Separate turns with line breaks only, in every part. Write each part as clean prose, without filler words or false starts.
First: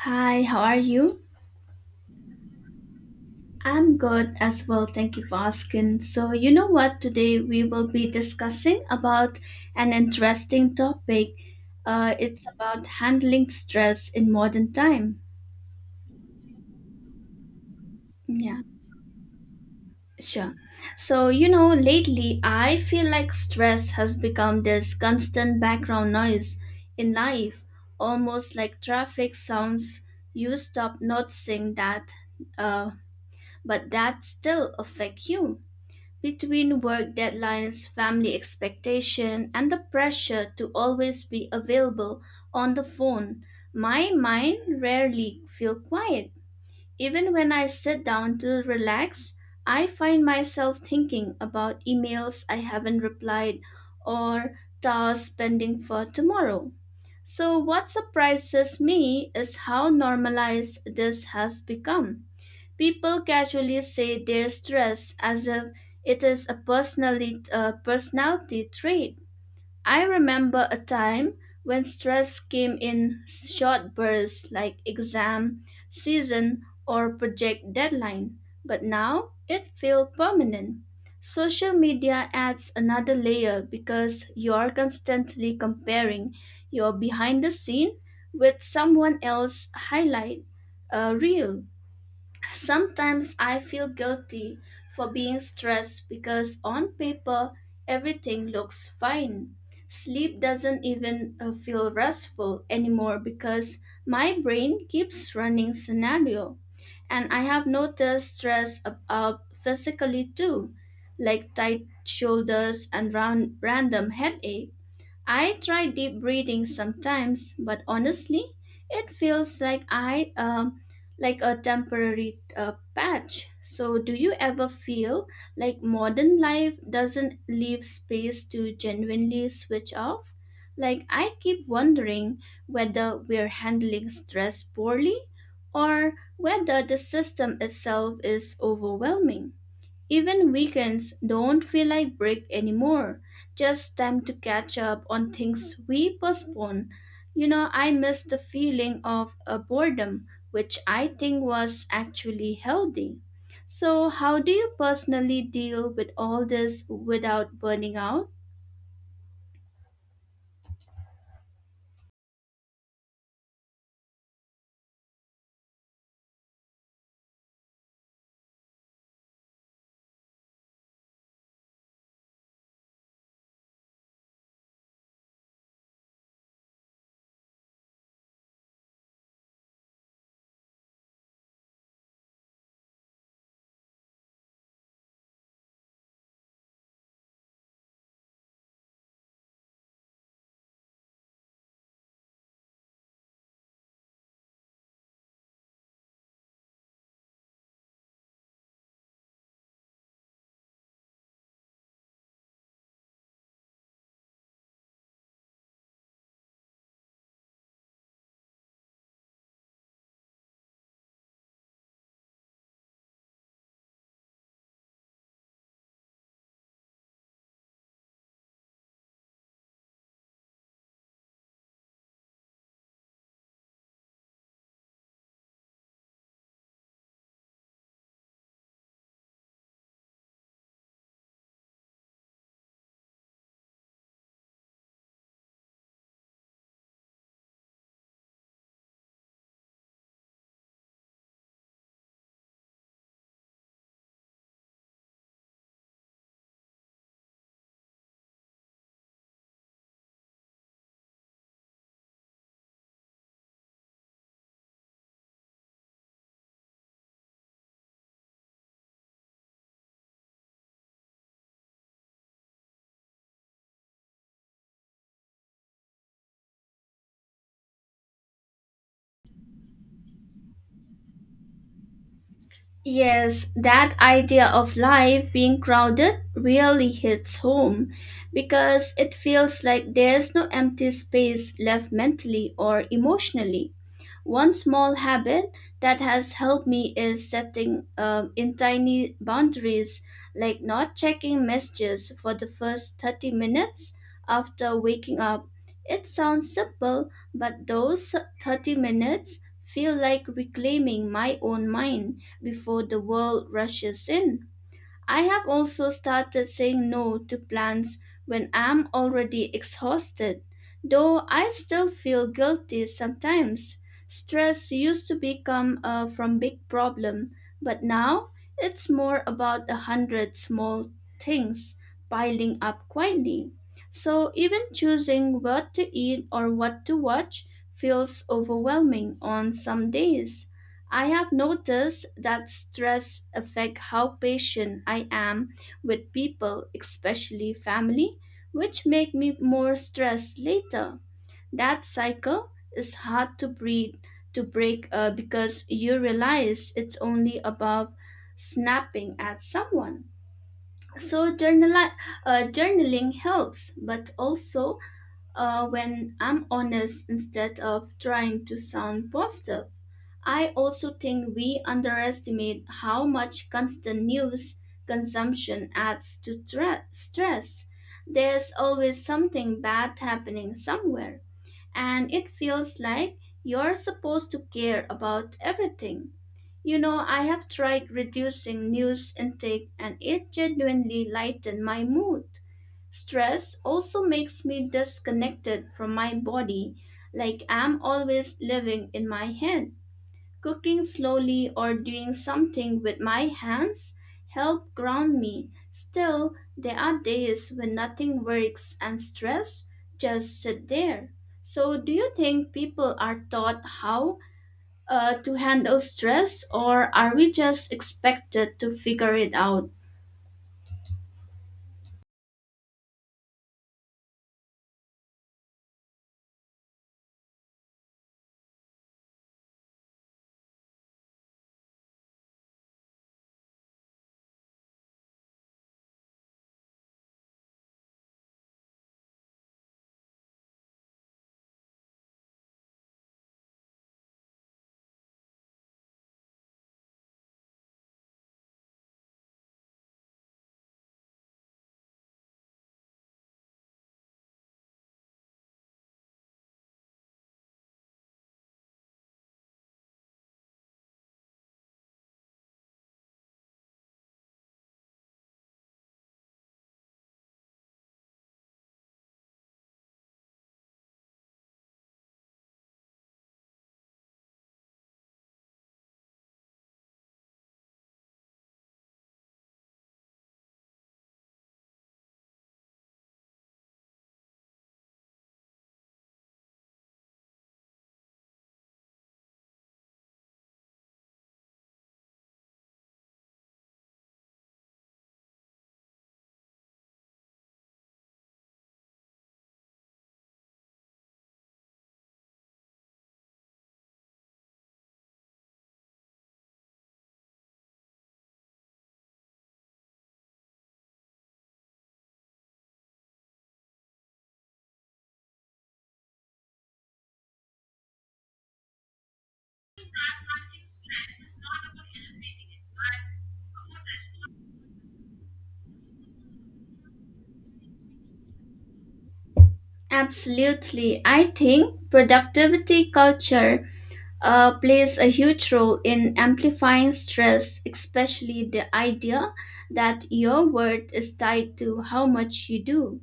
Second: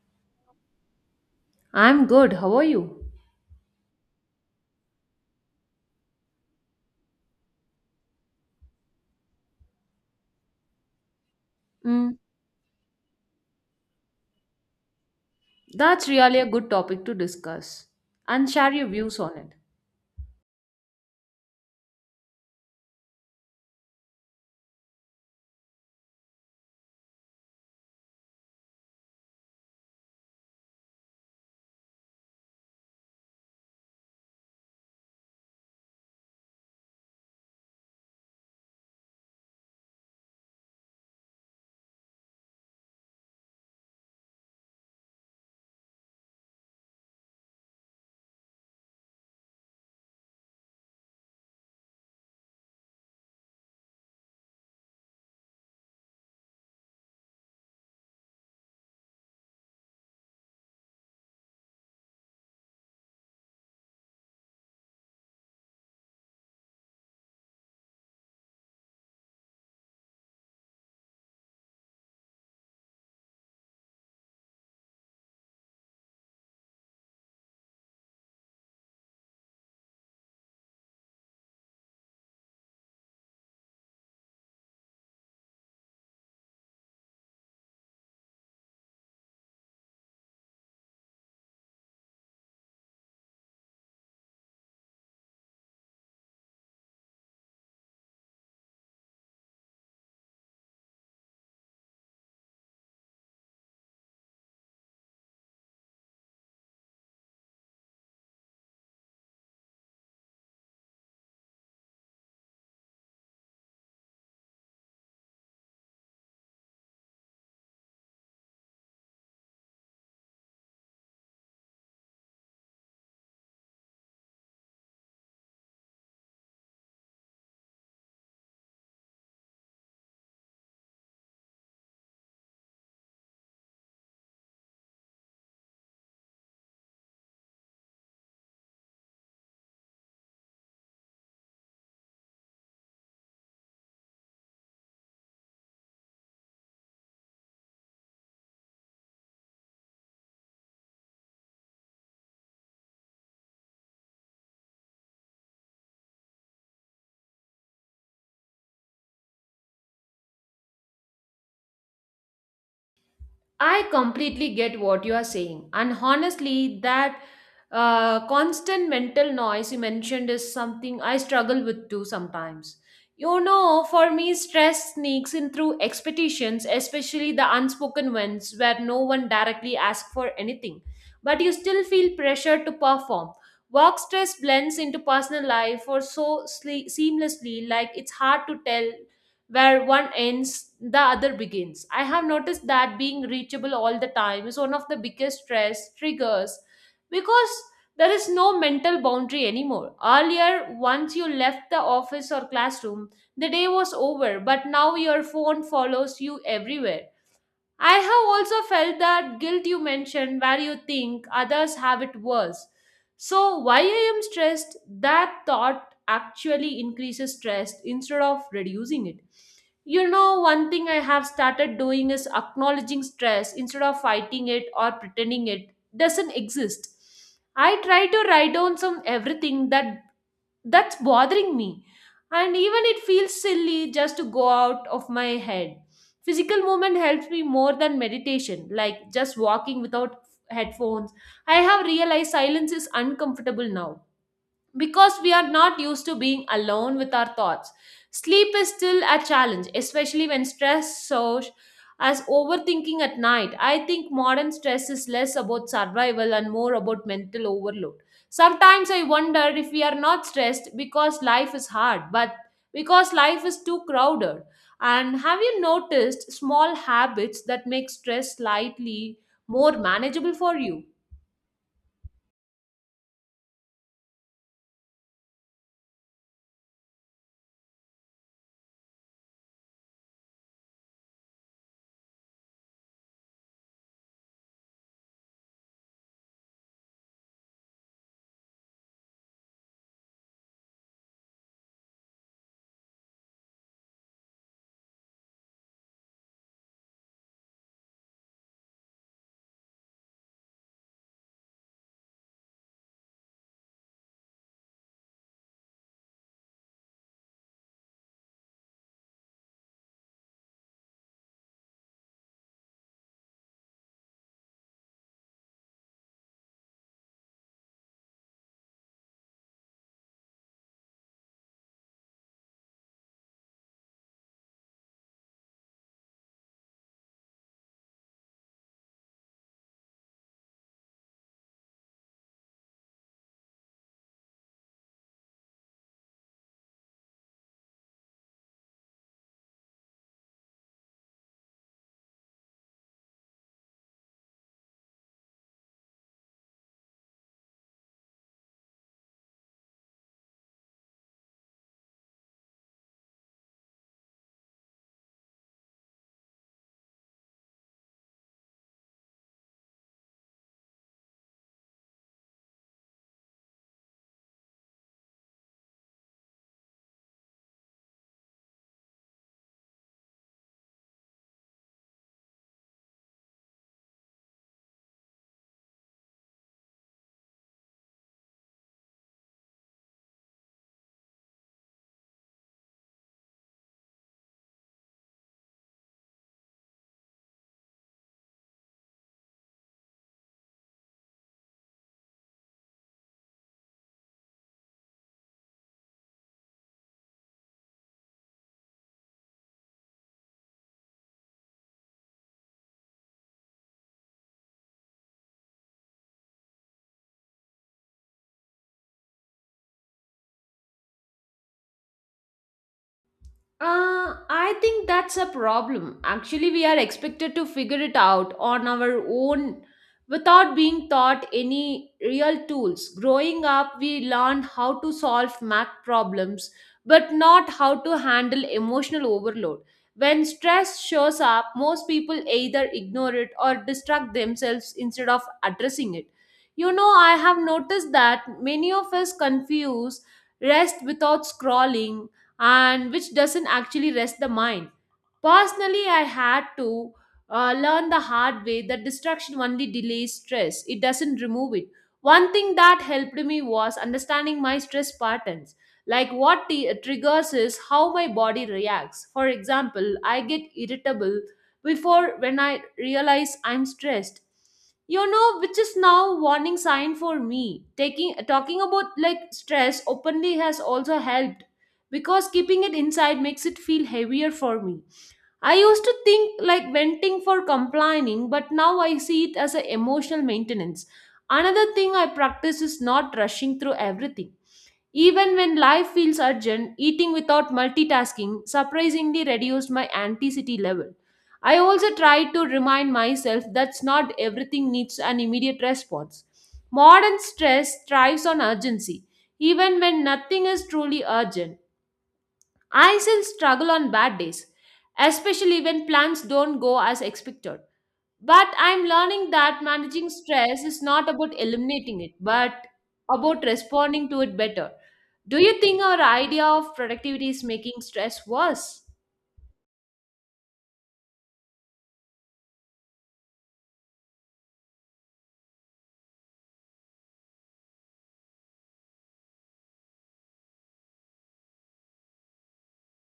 Hi, how are you?
I'm good. How are you?
I'm good as well. Thank you for asking. So, you know what? Today we will be discussing about an interesting topic. Uh,
Mm,
it's about handling stress in modern time.
that's really a good topic to discuss and
Yeah,
share your views on it.
sure. So, you know, lately I feel like stress has become this constant background noise in life, almost like traffic sounds. You stop noticing that, uh, but that still affect you. Between work deadlines, family expectation, and the pressure to always be available on the phone, my mind rarely feels quiet. Even when I sit down to relax, I find myself thinking about emails I haven't replied or tasks pending for tomorrow. So, what surprises me is how normalized this has become. People casually say they're stressed as if it is a personality trait. I remember a time when stress came in short bursts like exam season or project deadline, but now it feels permanent. Social media adds another layer because you are constantly comparing your behind the scene with someone else's highlight reel. Sometimes I feel guilty for being stressed because on paper everything looks fine. Sleep doesn't even feel restful anymore because my brain keeps running scenario. And I have noticed stress up physically too, like tight shoulders and random headache. I try deep breathing sometimes, but honestly, it feels like I, like a temporary patch. So, do you ever feel like modern life doesn't leave space to genuinely switch off? Like I keep wondering whether we're handling stress poorly or whether the system itself is overwhelming. Even weekends don't feel like break anymore, just time to catch up on things we postpone. You know, I miss the feeling of a boredom, which I think was actually healthy. So, how do you personally deal with all this without burning out?
I completely get what you are saying. And honestly, that constant mental noise you mentioned is something I struggle with too sometimes. You know, for me, stress sneaks in through expectations, especially the unspoken ones where no one directly asks for anything. But you still feel pressure to perform. Work stress blends into personal life or so seamlessly, like it's hard to tell where one ends, the other begins. I have noticed that being reachable all the time is one of the biggest stress triggers because there is no mental boundary anymore. Earlier, once you left the office or classroom, the day was over, but now your phone follows you everywhere. I have also felt that guilt you mentioned where you think others have it worse. So, why I am stressed, that thought actually increases stress instead of reducing it. You know, one thing I have started doing is acknowledging stress instead of fighting it or pretending it doesn't exist. I try to write down some everything that that's bothering me, and even it feels silly just to go out of my head. Physical movement helps me more than meditation, like just walking without headphones. I have realized silence is uncomfortable now because we are not used to being alone with our thoughts. Sleep is still a challenge, especially when stress shows as overthinking at night. I think modern stress is less about survival and more about mental overload. Sometimes I wonder if we are not stressed because life is hard, but because life is too crowded. And have you noticed small habits that make stress slightly more manageable for you?
Yes, that idea of life being crowded really hits home because it feels like there's no empty space left mentally or emotionally. One small habit that has helped me is setting in tiny boundaries, like not checking messages for the first 30 minutes after waking up. It sounds simple, but those 30 minutes feel like reclaiming my own mind before the world rushes in. I have also started saying no to plans when I'm already exhausted, though I still feel guilty sometimes. Stress used to become a from big problem, but now it's more about a hundred small things piling up quietly. So even choosing what to eat or what to watch feels overwhelming on some days. I have noticed that stress affect how patient I am with people, especially family, which make me more stressed later. That cycle is hard to breathe to break because you realize it's only about snapping at someone. So journaling helps, but also when I'm honest instead of trying to sound positive. I also think we underestimate how much constant news consumption adds to stress. There's always something bad happening somewhere, and it feels like you're supposed to care about everything. You know, I have tried reducing news intake and it genuinely lightened my mood. Stress also makes me disconnected from my body, like I'm always living in my head. Cooking slowly or doing something with my hands help ground me. Still, there are days when nothing works and stress just sit there. So, do you think people are taught how to handle stress, or are we just expected to figure it out?
I think that's a problem. Actually, we are expected to figure it out on our own without being taught any real tools. Growing up, we learn how to solve math problems, but not how to handle emotional overload. When stress shows up, most people either ignore it or distract themselves instead of addressing it. You know, I have noticed that many of us confuse rest without scrolling and which doesn't actually rest the mind. Personally, I had to learn the hard way that distraction only delays stress, it doesn't remove it. One thing that helped me was understanding my stress patterns. Like what triggers is how my body reacts. For example, I get irritable before when I realize I'm stressed, you know, which is now warning sign for me taking talking about like stress openly has also helped because keeping it inside makes it feel heavier for me. I used to think like venting for complaining, but now I see it as an emotional maintenance. Another thing I practice is not rushing through everything. Even when life feels urgent, eating without multitasking surprisingly reduced my anxiety level. I also try to remind myself that not everything needs an immediate response. Modern stress thrives on urgency, even when nothing is truly urgent. I still struggle on bad days, especially when plans don't go as expected. But I'm learning that managing stress is not about eliminating it, but about responding to it better. Do you think our idea of productivity is making stress worse?
Absolutely. I think productivity culture plays a huge role in amplifying stress, especially the idea that your worth is tied to how much you do.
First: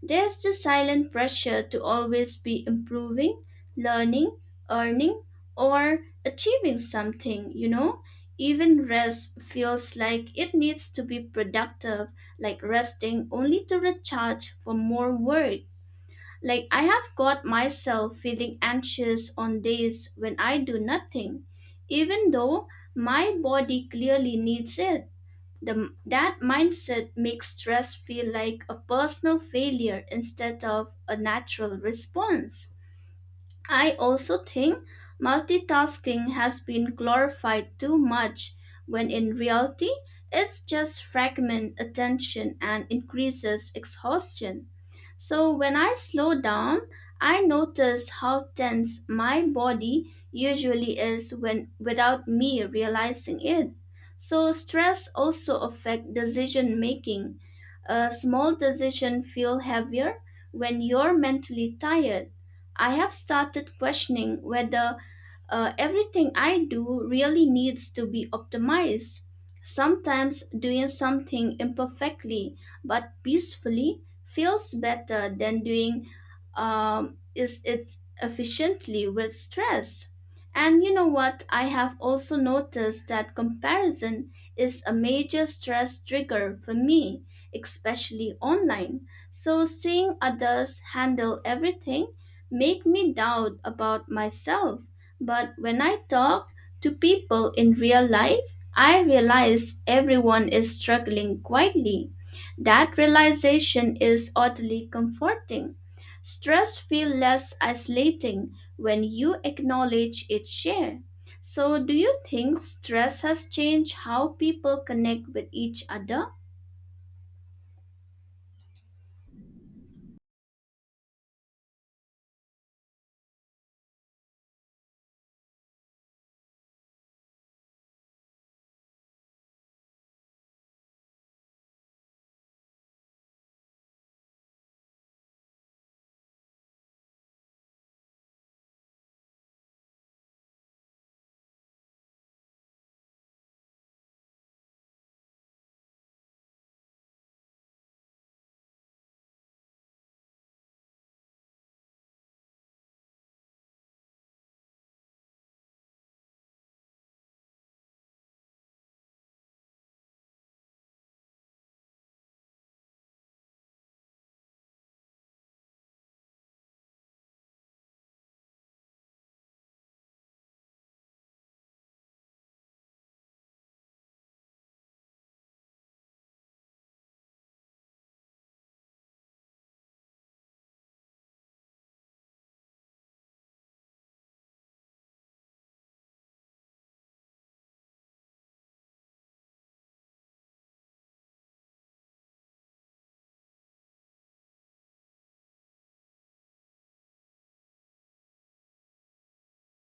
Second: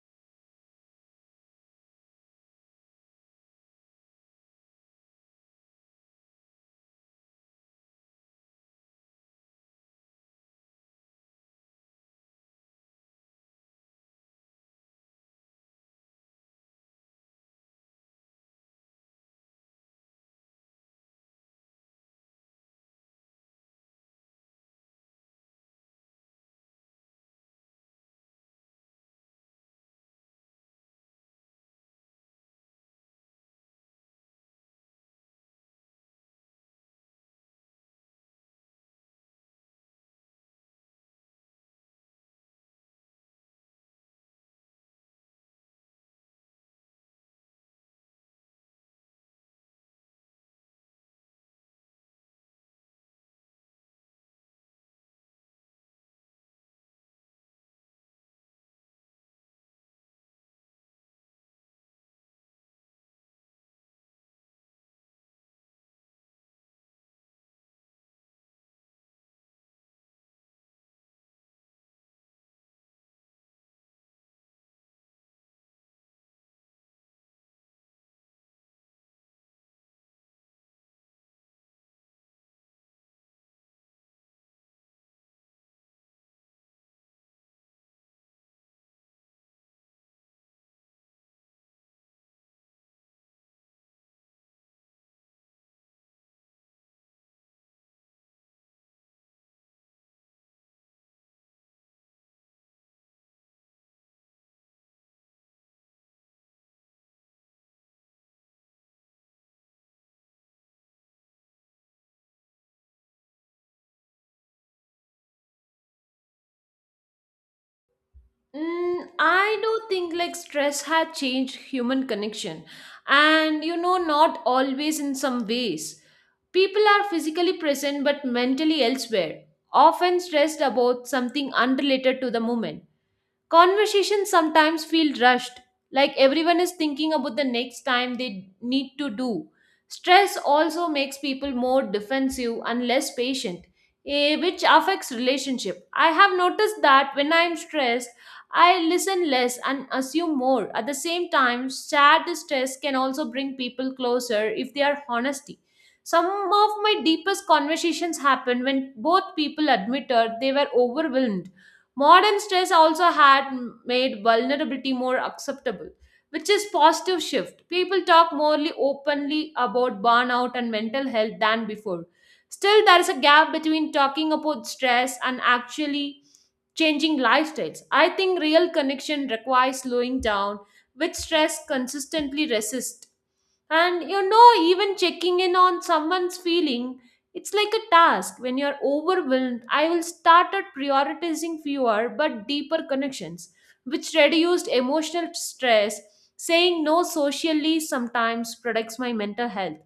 There's the silent pressure to always be improving, learning, earning, or achieving something, you know? Even rest feels like it needs to be productive, like resting only to recharge for more work. Like, I have got myself feeling anxious on days when I do nothing, even though my body clearly needs it. That mindset makes stress feel like a personal failure instead of a natural response. I also think multitasking has been glorified too much when in reality, it's just fragment attention and increases exhaustion. So when I slow down, I notice how tense my body usually is when without me realizing it. So stress also affect decision making. A small decision feel heavier when you're mentally tired. I have started questioning whether everything I do really needs to be optimized. Sometimes doing something imperfectly but peacefully feels better than doing is it efficiently with stress. And you know what? I have also noticed that comparison is a major stress trigger for me, especially online. So seeing others handle everything make me doubt about myself. But when I talk to people in real life, I realize everyone is struggling quietly. That realization is oddly comforting. Stress feels less isolating when you acknowledge its share. So, do you think stress has changed how people connect with each other?
Mm, I do think like stress had changed human connection, and you know, not always in some ways. People are physically present but mentally elsewhere, often stressed about something unrelated to the moment. Conversations sometimes feel rushed, like everyone is thinking about the next time they need to do. Stress also makes people more defensive and less patient, which affects relationship. I have noticed that when I am stressed, I listen less and assume more. At the same time, sad stress can also bring people closer if they are honesty. Some of my deepest conversations happen when both people admitted they were overwhelmed. Modern stress also had made vulnerability more acceptable, which is positive shift. People talk more openly about burnout and mental health than before. Still, there is a gap between talking about stress and actually changing lifestyles. I think real connection requires slowing down, which stress consistently resists. And you know, even checking in on someone's feeling, it's like a task. When you're overwhelmed, I will start at prioritizing fewer but deeper connections, which reduced emotional stress. Saying no socially sometimes protects my mental health.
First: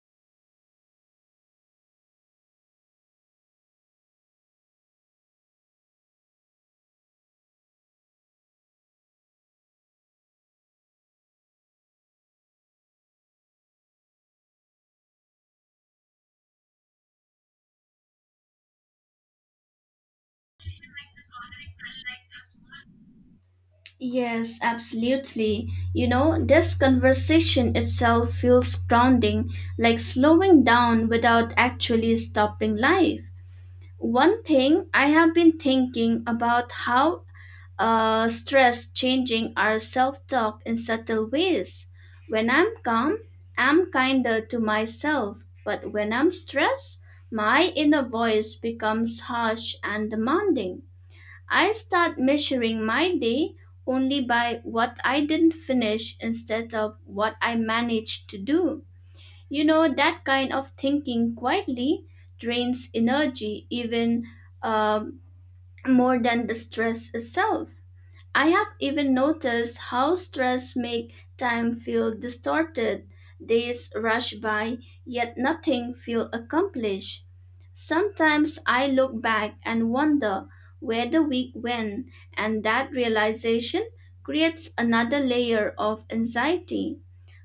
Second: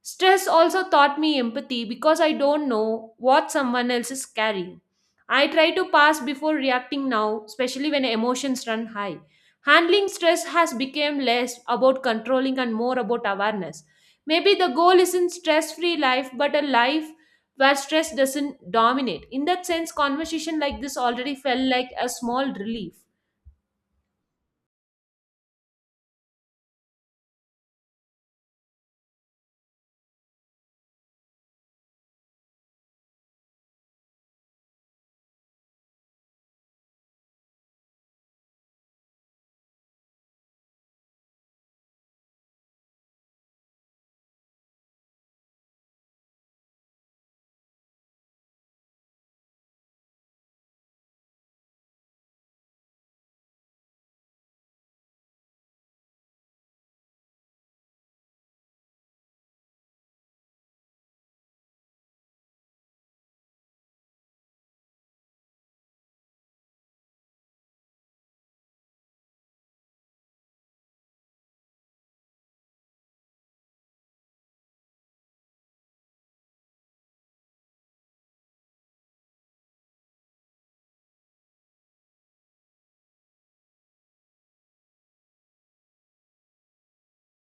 Stress also taught me empathy because I don't know what someone else is carrying. I try to pass before reacting now, especially when emotions run high. Handling stress has become less about controlling and more about awareness. Maybe the goal isn't stress free life, but a life where stress doesn't dominate. In that sense, conversation like this already felt like a small relief.
Yes, absolutely. You know, this conversation itself feels grounding, like slowing down without actually stopping life. One thing I have been thinking about how stress changing our self-talk in subtle ways. When I'm calm, I'm kinder to myself, but when I'm stressed, my inner voice becomes harsh and demanding. I start measuring my day only by what I didn't finish instead of what I managed to do. You know, that kind of thinking quietly drains energy even um, more than the stress itself. I have even noticed how stress make time feel distorted. Days rush by, yet nothing feel accomplished. Sometimes I look back and wonder where the week went, and that realization creates another layer of anxiety.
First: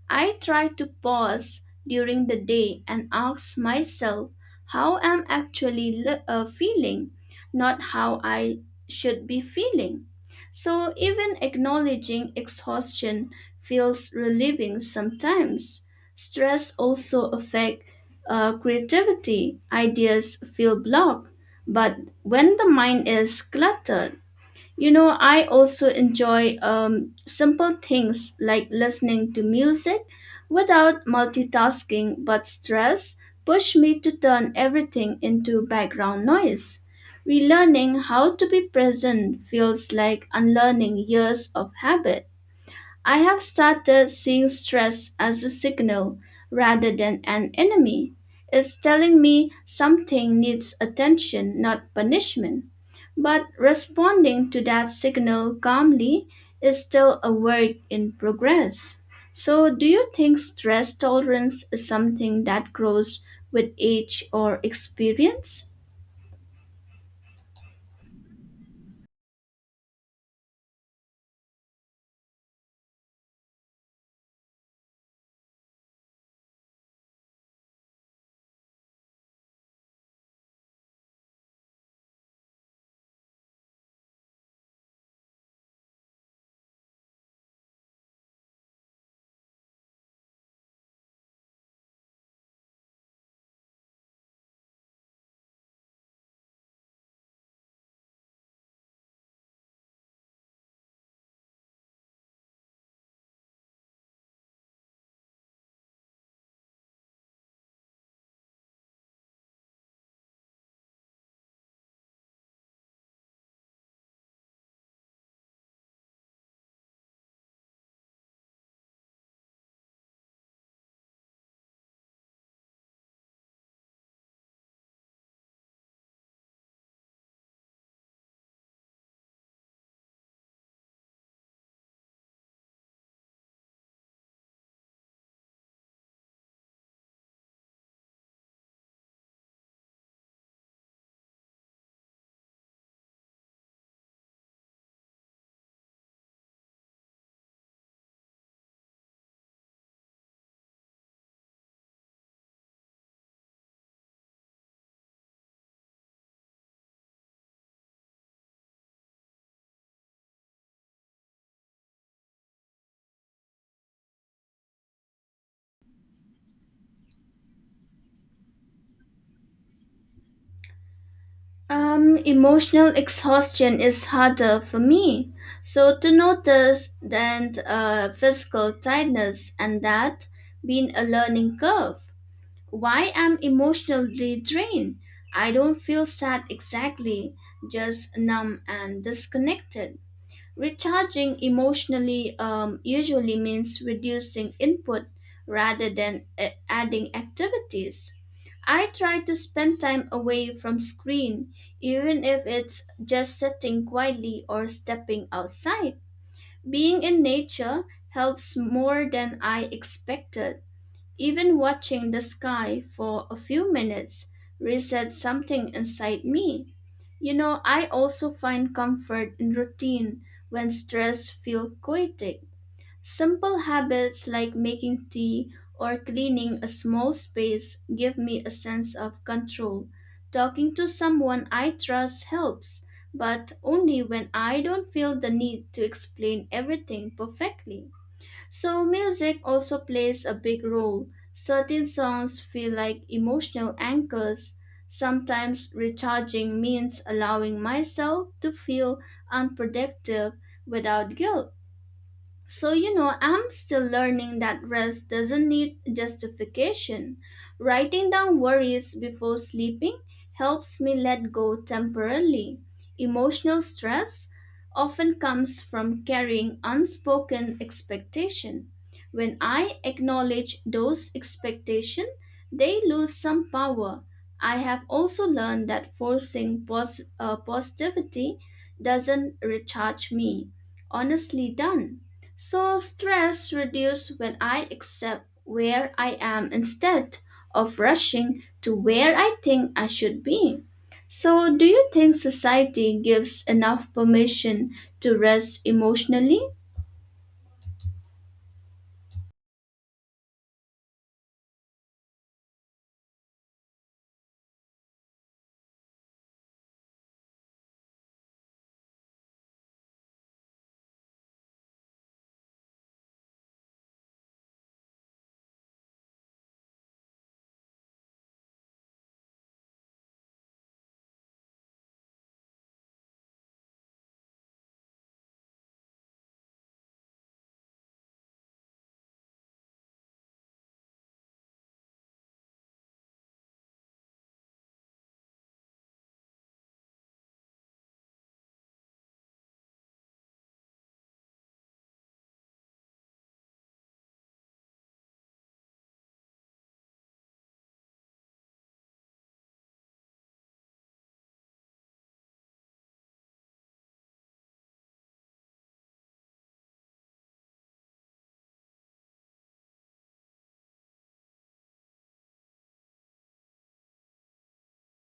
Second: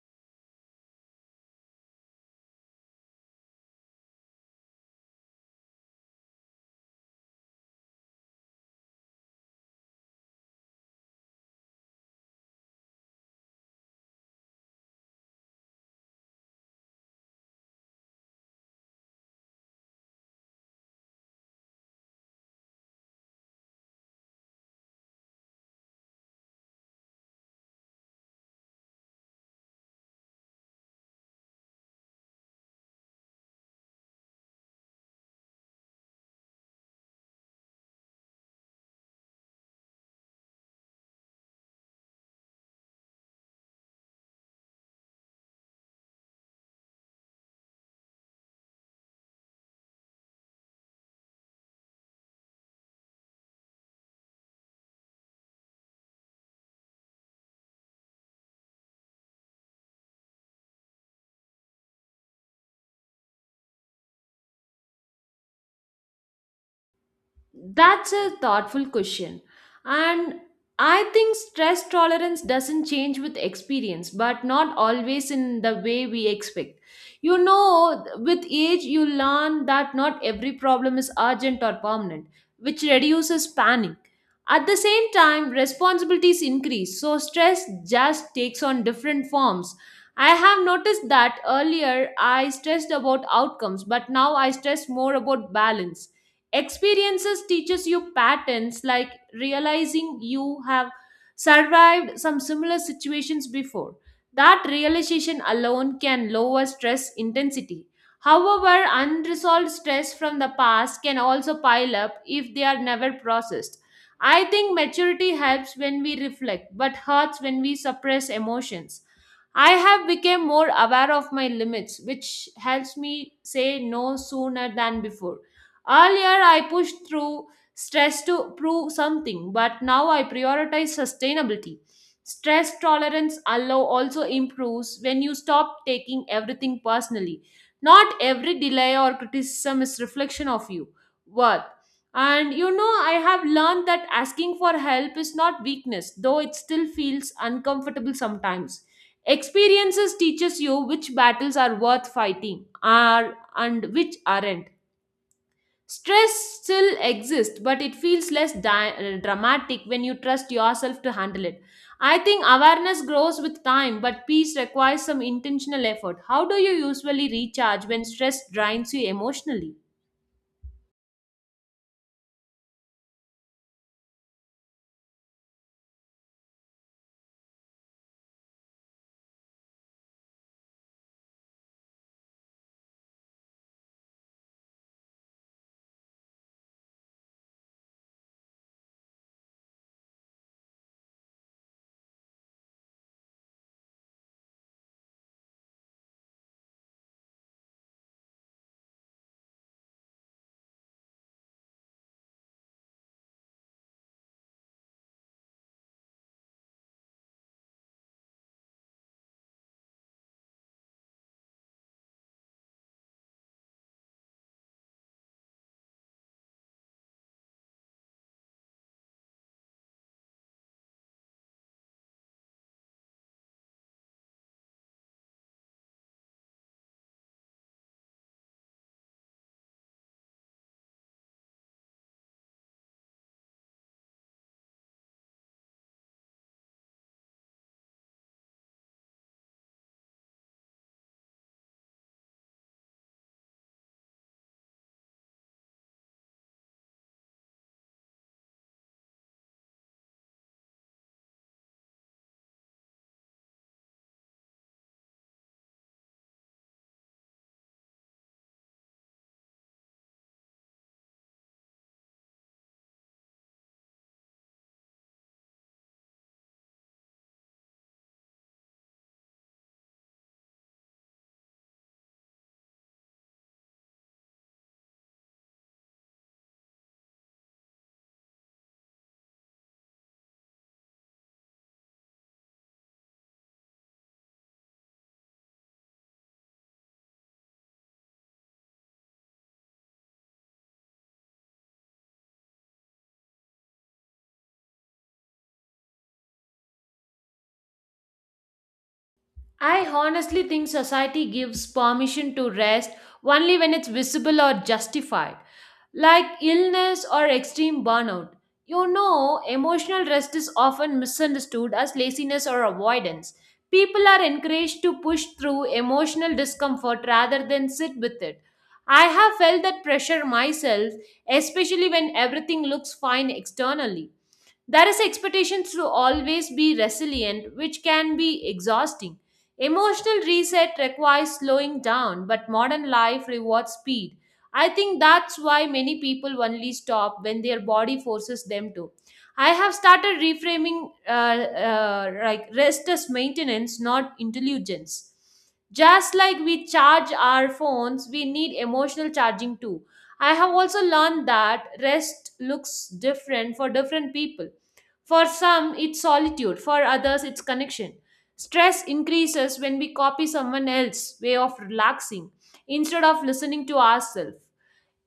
I try to pause during the day and ask myself how I'm actually feeling, not how I should be feeling. So even acknowledging exhaustion feels relieving sometimes. Stress also affect creativity. Ideas feel blocked, but when the mind is cluttered, you know, I also enjoy simple things like listening to music without multitasking, but stress pushed me to turn everything into background noise. Relearning how to be present feels like unlearning years of habit. I have started seeing stress as a signal rather than an enemy. It's telling me something needs attention, not punishment. But responding to that signal calmly is still a work in progress. So, do you think stress tolerance is something that grows with age or experience?
That's a thoughtful question. And I think stress tolerance doesn't change with experience, but not always in the way we expect. You know, with age, you learn that not every problem is urgent or permanent, which reduces panic. At the same time, responsibilities increase, so stress just takes on different forms. I have noticed that earlier I stressed about outcomes, but now I stress more about balance. Experiences teaches you patterns, like realizing you have survived some similar situations before. That realization alone can lower stress intensity. However, unresolved stress from the past can also pile up if they are never processed. I think maturity helps when we reflect but hurts when we suppress emotions. I have become more aware of my limits, which helps me say no sooner than before. Earlier, I pushed through stress to prove something, but now I prioritize sustainability. Stress tolerance allow also improves when you stop taking everything personally. Not every delay or criticism is reflection of you worth. And you know, I have learned that asking for help is not weakness, though it still feels uncomfortable sometimes. Experiences teaches you which battles are worth fighting are and which aren't. Stress still exists, but it feels less dramatic when you trust yourself to handle it. I think awareness grows with time, but peace requires some intentional effort. How do you usually recharge when stress drains you emotionally?
Emotional exhaustion is harder for me. So to notice than physical tiredness and that being a learning curve. Why I'm emotionally drained? I don't feel sad exactly, just numb and disconnected. Recharging emotionally usually means reducing input rather than adding activities. I try to spend time away from screen, even if it's just sitting quietly or stepping outside. Being in nature helps more than I expected. Even watching the sky for a few minutes resets something inside me. You know, I also find comfort in routine when stress feels chaotic. Simple habits like making tea or cleaning a small space give me a sense of control. Talking to someone I trust helps, but only when I don't feel the need to explain everything perfectly. So, music also plays a big role. Certain songs feel like emotional anchors. Sometimes recharging means allowing myself to feel unproductive without guilt. So, you know, I'm still learning that rest doesn't need justification. Writing down worries before sleeping helps me let go temporarily. Emotional stress often comes from carrying unspoken expectation. When I acknowledge those expectations, they lose some power. I have also learned that forcing positivity doesn't recharge me. Honestly done. So stress reduces when I accept where I am instead of rushing to where I think I should be. So do you think society gives enough permission to rest emotionally?
I honestly think society gives permission to rest only when it's visible or justified, like illness or extreme burnout. You know, emotional rest is often misunderstood as laziness or avoidance. People are encouraged to push through emotional discomfort rather than sit with it. I have felt that pressure myself, especially when everything looks fine externally. There is expectations to always be resilient, which can be exhausting. Emotional reset requires slowing down, but modern life rewards speed. I think that's why many people only stop when their body forces them to. I have started reframing like rest as maintenance, not intelligence. Just like we charge our phones, we need emotional charging too. I have also learned that rest looks different for different people. For some, it's solitude, for others, it's connection. Stress increases when we copy someone else's way of relaxing instead of listening to ourselves.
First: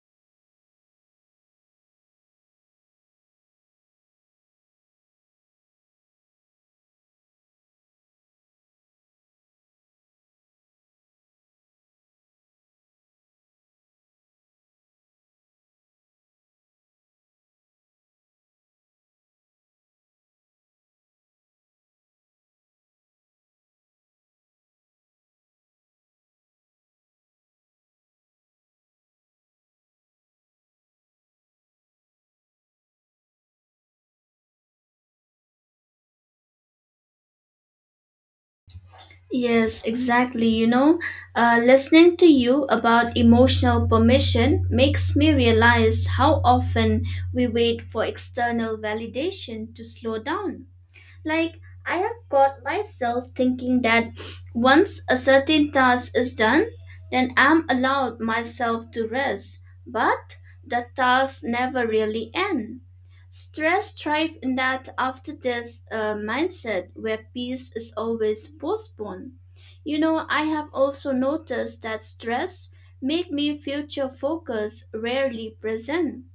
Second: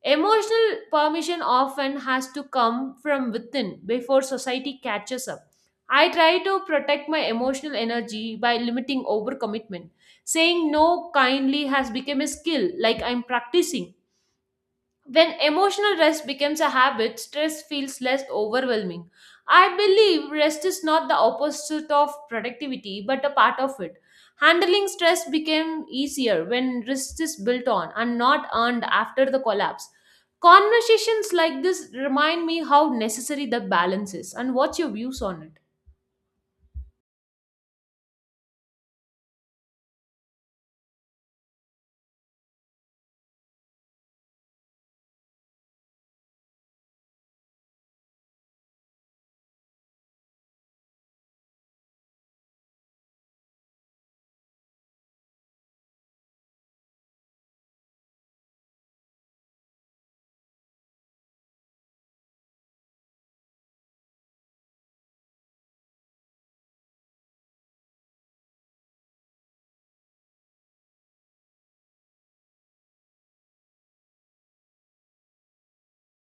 Emotional permission often has to come from within before society catches up. I try to protect my emotional energy by limiting overcommitment. Saying no kindly has become a skill, like I'm practicing. When emotional rest becomes a habit, stress feels less overwhelming. I believe rest is not the opposite of productivity, but a part of it. Handling stress became easier when rest is built on and not earned after the collapse. Conversations like this remind me how necessary the balance is, and what's your views on it?
Yes, exactly. You know, listening to you about emotional permission makes me realize how often we wait for external validation to slow down. Like, I have caught myself thinking that once a certain task is done, then I'm allowed myself to rest. But the tasks never really end. Stress thrives in that after this mindset where peace is always postponed. You know, I have also noticed that stress make me future focus rarely present.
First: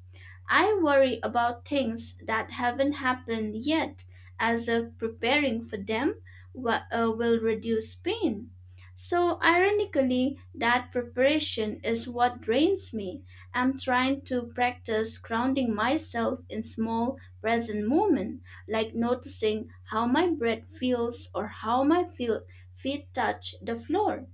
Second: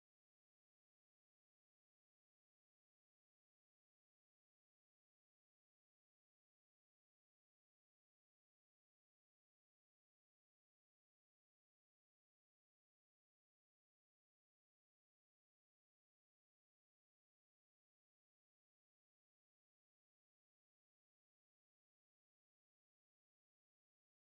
I worry about things that haven't happened yet, as if preparing for them will reduce pain. So, ironically, that preparation is what drains me. I'm trying to practice grounding myself in small, present moment, like noticing how my breath feels or how my feet touch the floor.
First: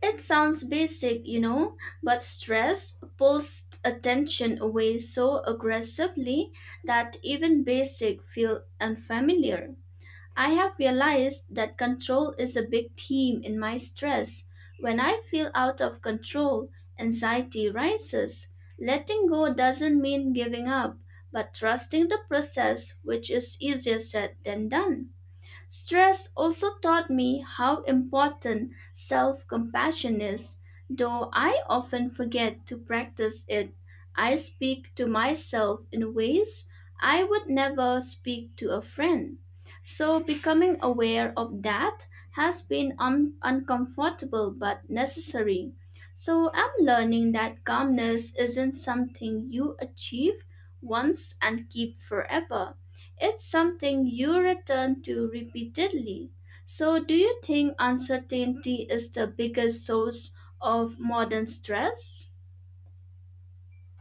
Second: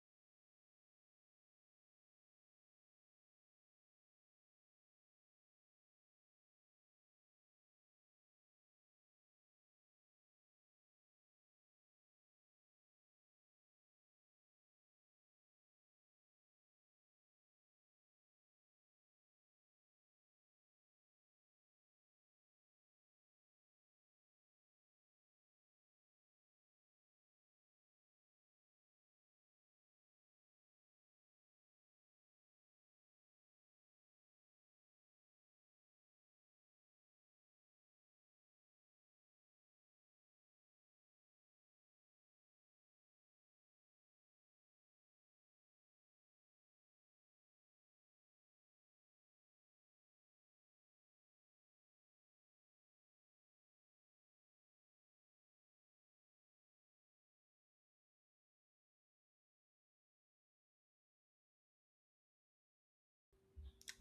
It sounds basic, you know, but stress pulls attention away so aggressively that even basic feel unfamiliar. I have realized that control is a big theme in my stress. When I feel out of control, anxiety rises. Letting go doesn't mean giving up, but trusting the process, which is easier said than done. Stress also taught me how important self compassion is, though I often forget to practice it. I speak to myself in ways I would never speak to a friend. So, becoming aware of that has been uncomfortable but necessary. So, I'm learning that calmness isn't something you achieve once and keep forever. It's something you return to repeatedly. So, do you think uncertainty is the biggest source of modern stress?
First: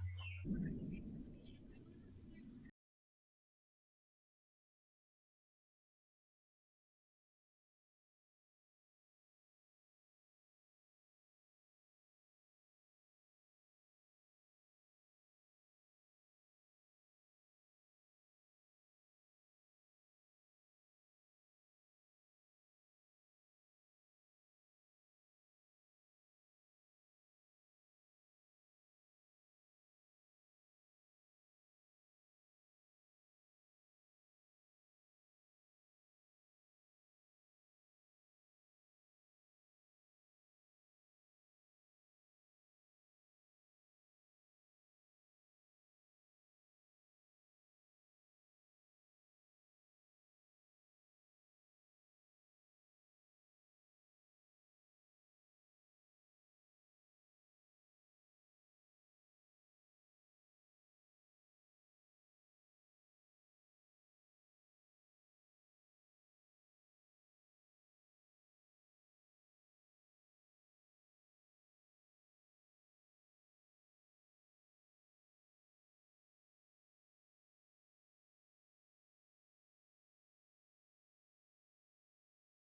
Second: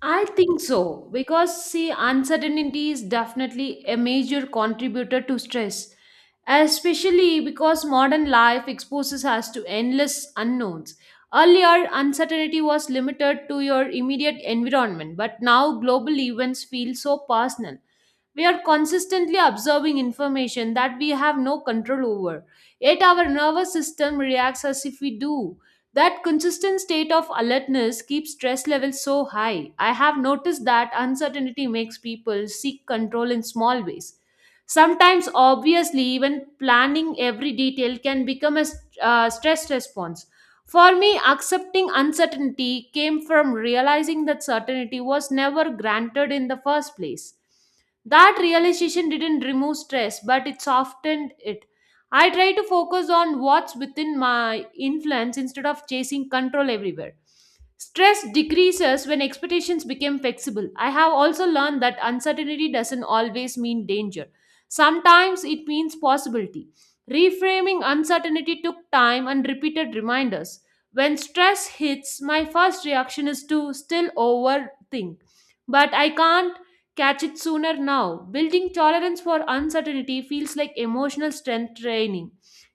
I think so because see, uncertainty is definitely a major contributor to stress, especially because modern life exposes us to endless unknowns. Earlier, uncertainty was limited to your immediate environment, but now global events feel so personal. We are consistently absorbing information that we have no control over, yet, our nervous system reacts as if we do. That consistent state of alertness keeps stress levels so high. I have noticed that uncertainty makes people seek control in small ways. Sometimes, obviously, even planning every detail can become a stress response. For me, accepting uncertainty came from realizing that certainty was never granted in the first place. That realization didn't remove stress, but it softened it. I try to focus on what's within my influence instead of chasing control everywhere. Stress decreases when expectations become flexible. I have also learned that uncertainty doesn't always mean danger, sometimes it means possibility. Reframing uncertainty took time and repeated reminders. When stress hits, my first reaction is to still overthink. But I can't catch it sooner now. Building tolerance for uncertainty feels like emotional strength training.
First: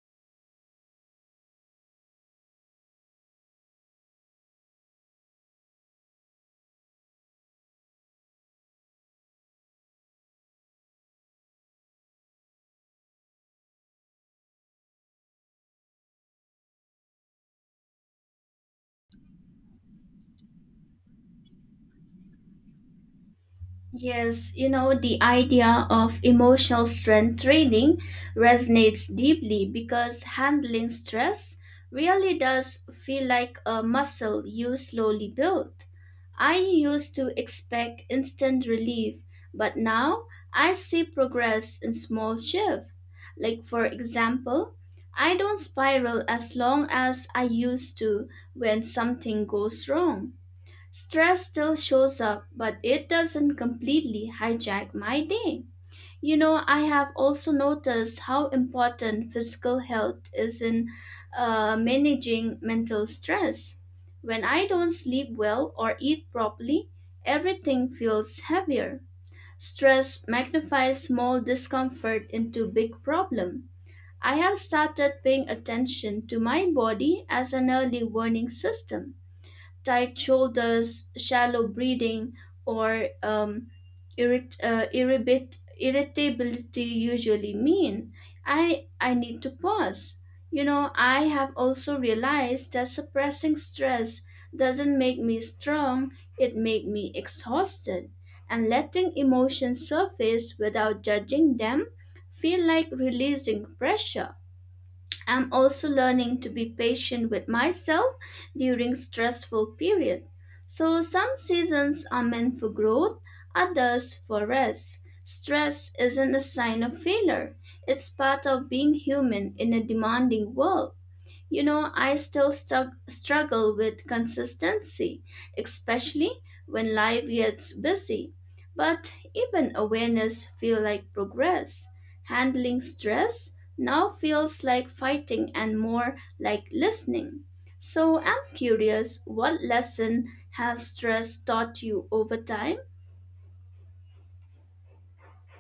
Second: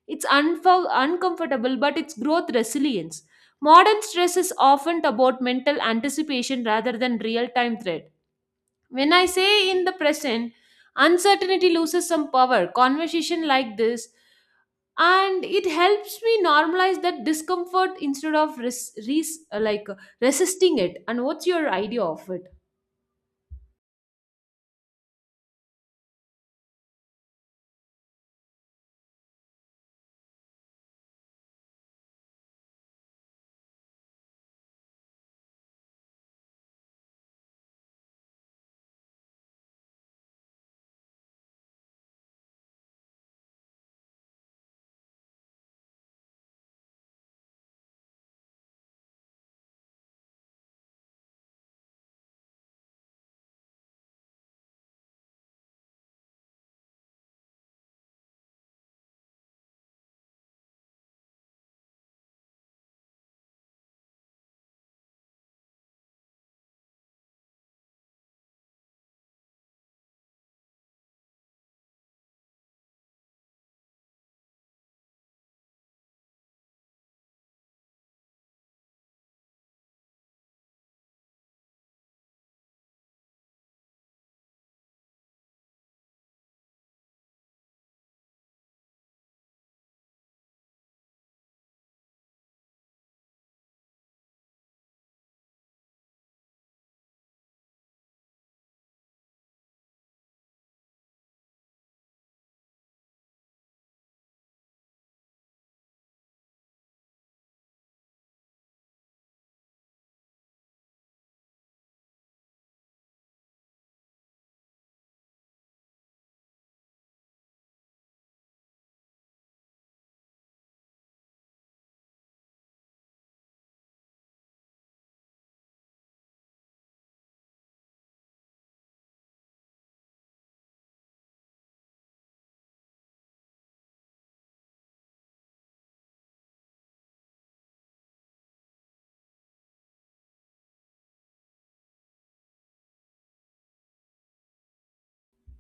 It's uncomfortable, but it's growth resilience. Modern stress is often about mental anticipation rather than real time threat. When I say in the present, uncertainty loses some power. Conversation like this and it helps me normalize that discomfort instead of resisting it, and what's your idea of it?
Yes, you know, the idea of emotional strength training resonates deeply because handling stress really does feel like a muscle you slowly build. I used to expect instant relief, but now I see progress in small shifts. Like, for example, I don't spiral as long as I used to when something goes wrong. Stress still shows up, but it doesn't completely hijack my day. You know, I have also noticed how important physical health is in, managing mental stress. When I don't sleep well or eat properly, everything feels heavier. Stress magnifies small discomfort into big problem. I have started paying attention to my body as an early warning system: tight shoulders, shallow breathing, or irritability usually mean? I need to pause. You know, I have also realized that suppressing stress doesn't make me strong, it makes me exhausted. And letting emotions surface without judging them feel like releasing pressure. I'm also learning to be patient with myself during stressful period. So some seasons are meant for growth, others for rest. Stress isn't a sign of failure. It's part of being human in a demanding world. You know, I still struggle with consistency, especially when life gets busy. But even awareness feel like progress. Handling stress now feels like fighting and more like listening. So I'm curious, what lesson has stress taught you over time?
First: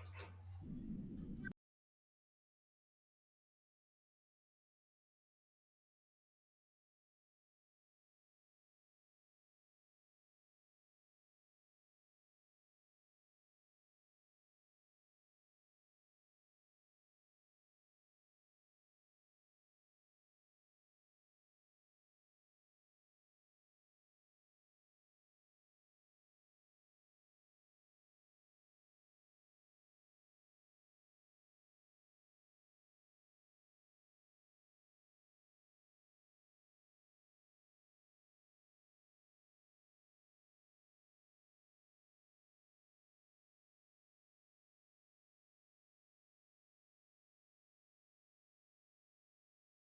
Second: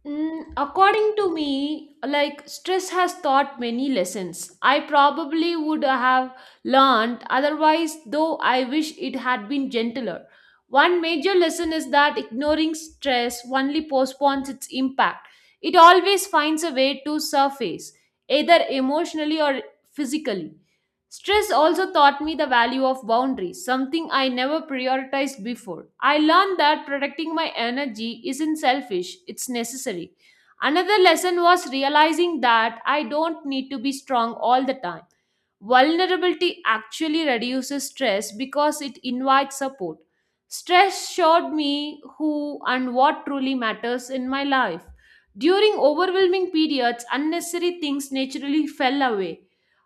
Mm, according to me, like stress has taught many lessons. I probably would have learned otherwise, though I wish it had been gentler. One major lesson is that ignoring stress only postpones its impact. It always finds a way to surface, either emotionally or physically. Stress also taught me the value of boundaries, something I never prioritized before. I learned that protecting my energy isn't selfish, it's necessary. Another lesson was realizing that I don't need to be strong all the time. Vulnerability actually reduces stress because it invites support. Stress showed me who and what truly matters in my life. During overwhelming periods, unnecessary things naturally fell away.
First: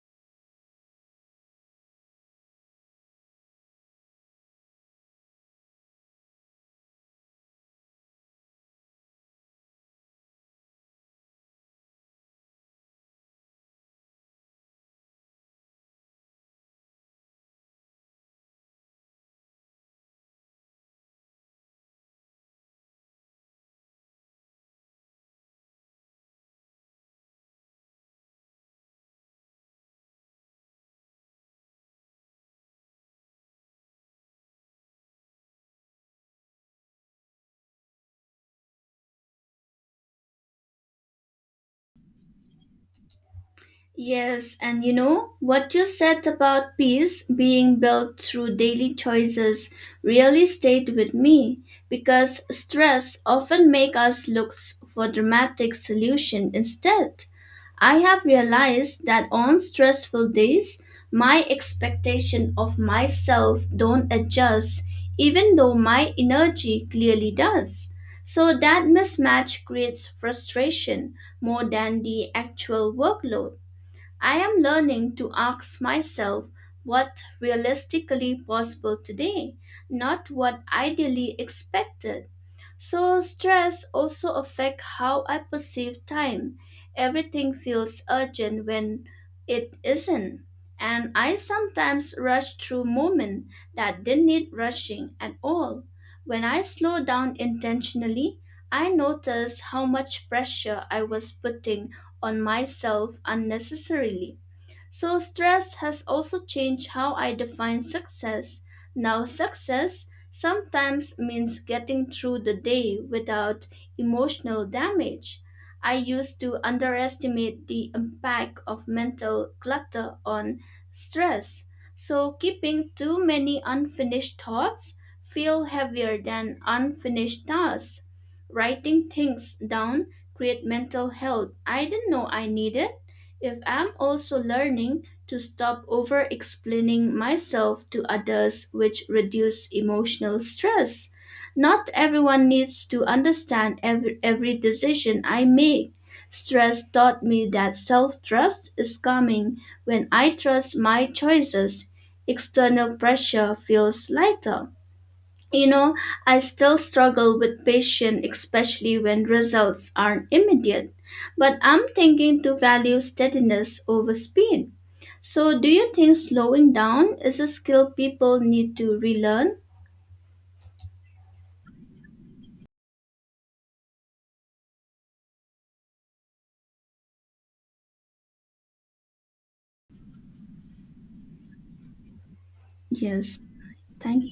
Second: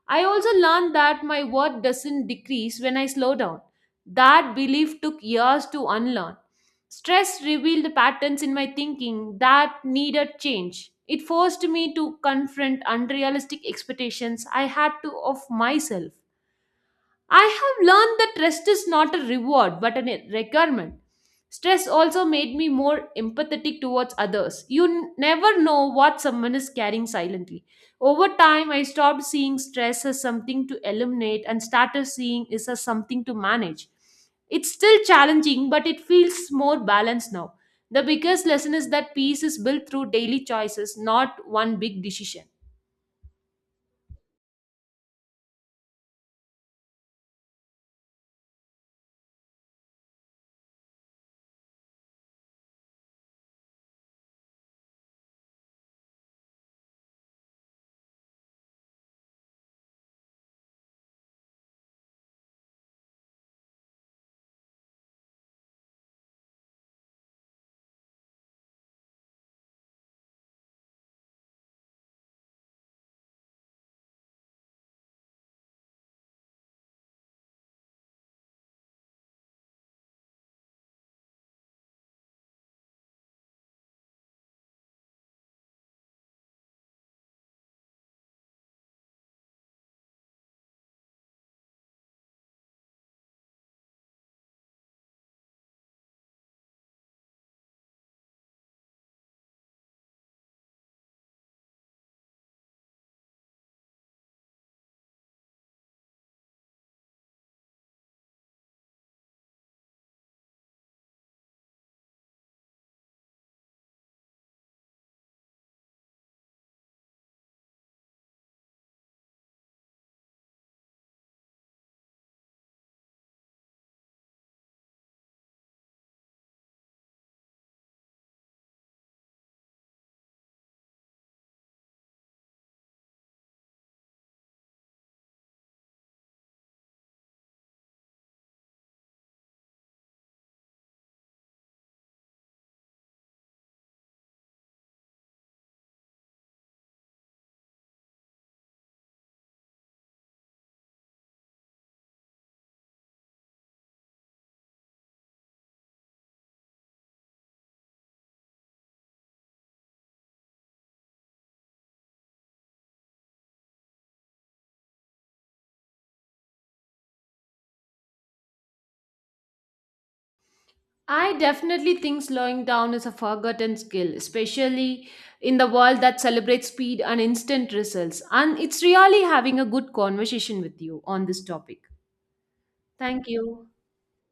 I also learned that my worth doesn't decrease when I slow down. That belief took years to unlearn. Stress revealed patterns in my thinking that needed change. It forced me to confront unrealistic expectations I had to of myself. I have learned that rest is not a reward but a requirement. Stress also made me more empathetic towards others. You never know what someone is carrying silently. Over time, I stopped seeing stress as something to eliminate and started seeing it as something to manage. It's still challenging, but it feels more balanced now. The biggest lesson is that peace is built through daily choices, not one big decision.
Yes, and you know what you said about peace being built through daily choices really stayed with me because stress often make us look for dramatic solution instead. I have realized that on stressful days, my expectation of myself don't adjust even though my energy clearly does. So that mismatch creates frustration more than the actual workload. I am learning to ask myself what realistically possible today, not what ideally expected. So stress also affect how I perceive time. Everything feels urgent when it isn't. And I sometimes rush through moments that didn't need rushing at all. When I slow down intentionally, I notice how much pressure I was putting on myself unnecessarily. So, stress has also changed how I define success. Now, success sometimes means getting through the day without emotional damage. I used to underestimate the impact of mental clutter on stress. So, keeping too many unfinished thoughts feel heavier than unfinished tasks. Writing things down create mental health I didn't know I needed if I'm also learning to stop over explaining myself to others, which reduce emotional stress. Not everyone needs to understand every decision I make. Stress taught me that self trust is coming when I trust my choices. External pressure feels lighter. You know, I still struggle with patience, especially when results aren't immediate, but I'm thinking to value steadiness over speed. So, do you think slowing down is a skill people need to relearn?
I definitely think slowing down is a forgotten skill, especially in the world that celebrates speed and instant results. And it's really having a good conversation with you on this topic. Thank
Yes,
you.
thank